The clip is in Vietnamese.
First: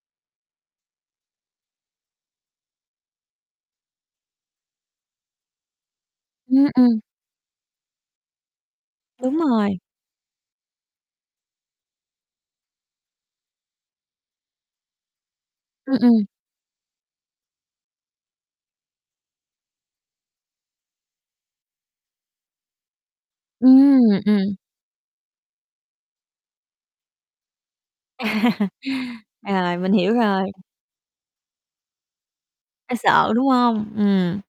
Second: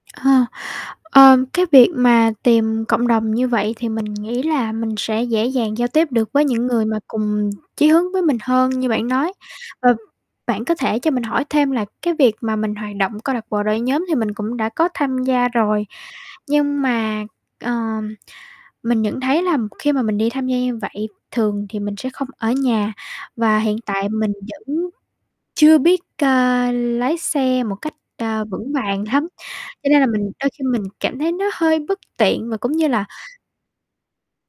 Ờ, ờ, cái việc mà tìm cộng đồng như vậy thì mình nghĩ là mình sẽ dễ dàng giao tiếp được với Ừm, những người mà ừm. cùng chí hướng với mình hơn, như bạn nói. Đúng rồi. Ờ, bạn có thể cho mình hỏi thêm là cái việc mà mình hoạt động câu lạc bộ, đội nhóm thì mình cũng đã có tham gia rồi Ưm, ừm. nhưng mà, ờm, mình nhận thấy là khi mà mình đi tham gia như vậy, thường thì mình sẽ không ở nhà và hiện Ừm, tại mình ừm. vẫn chưa biết, ờ, lái xe một cách, ờ, vững vàng lắm, À, cho mình nên là hiểu mình đôi rồi. khi mình cảm thấy nó hơi bất tiện và cũng như Hơi là sợ, đúng hông? Ừm.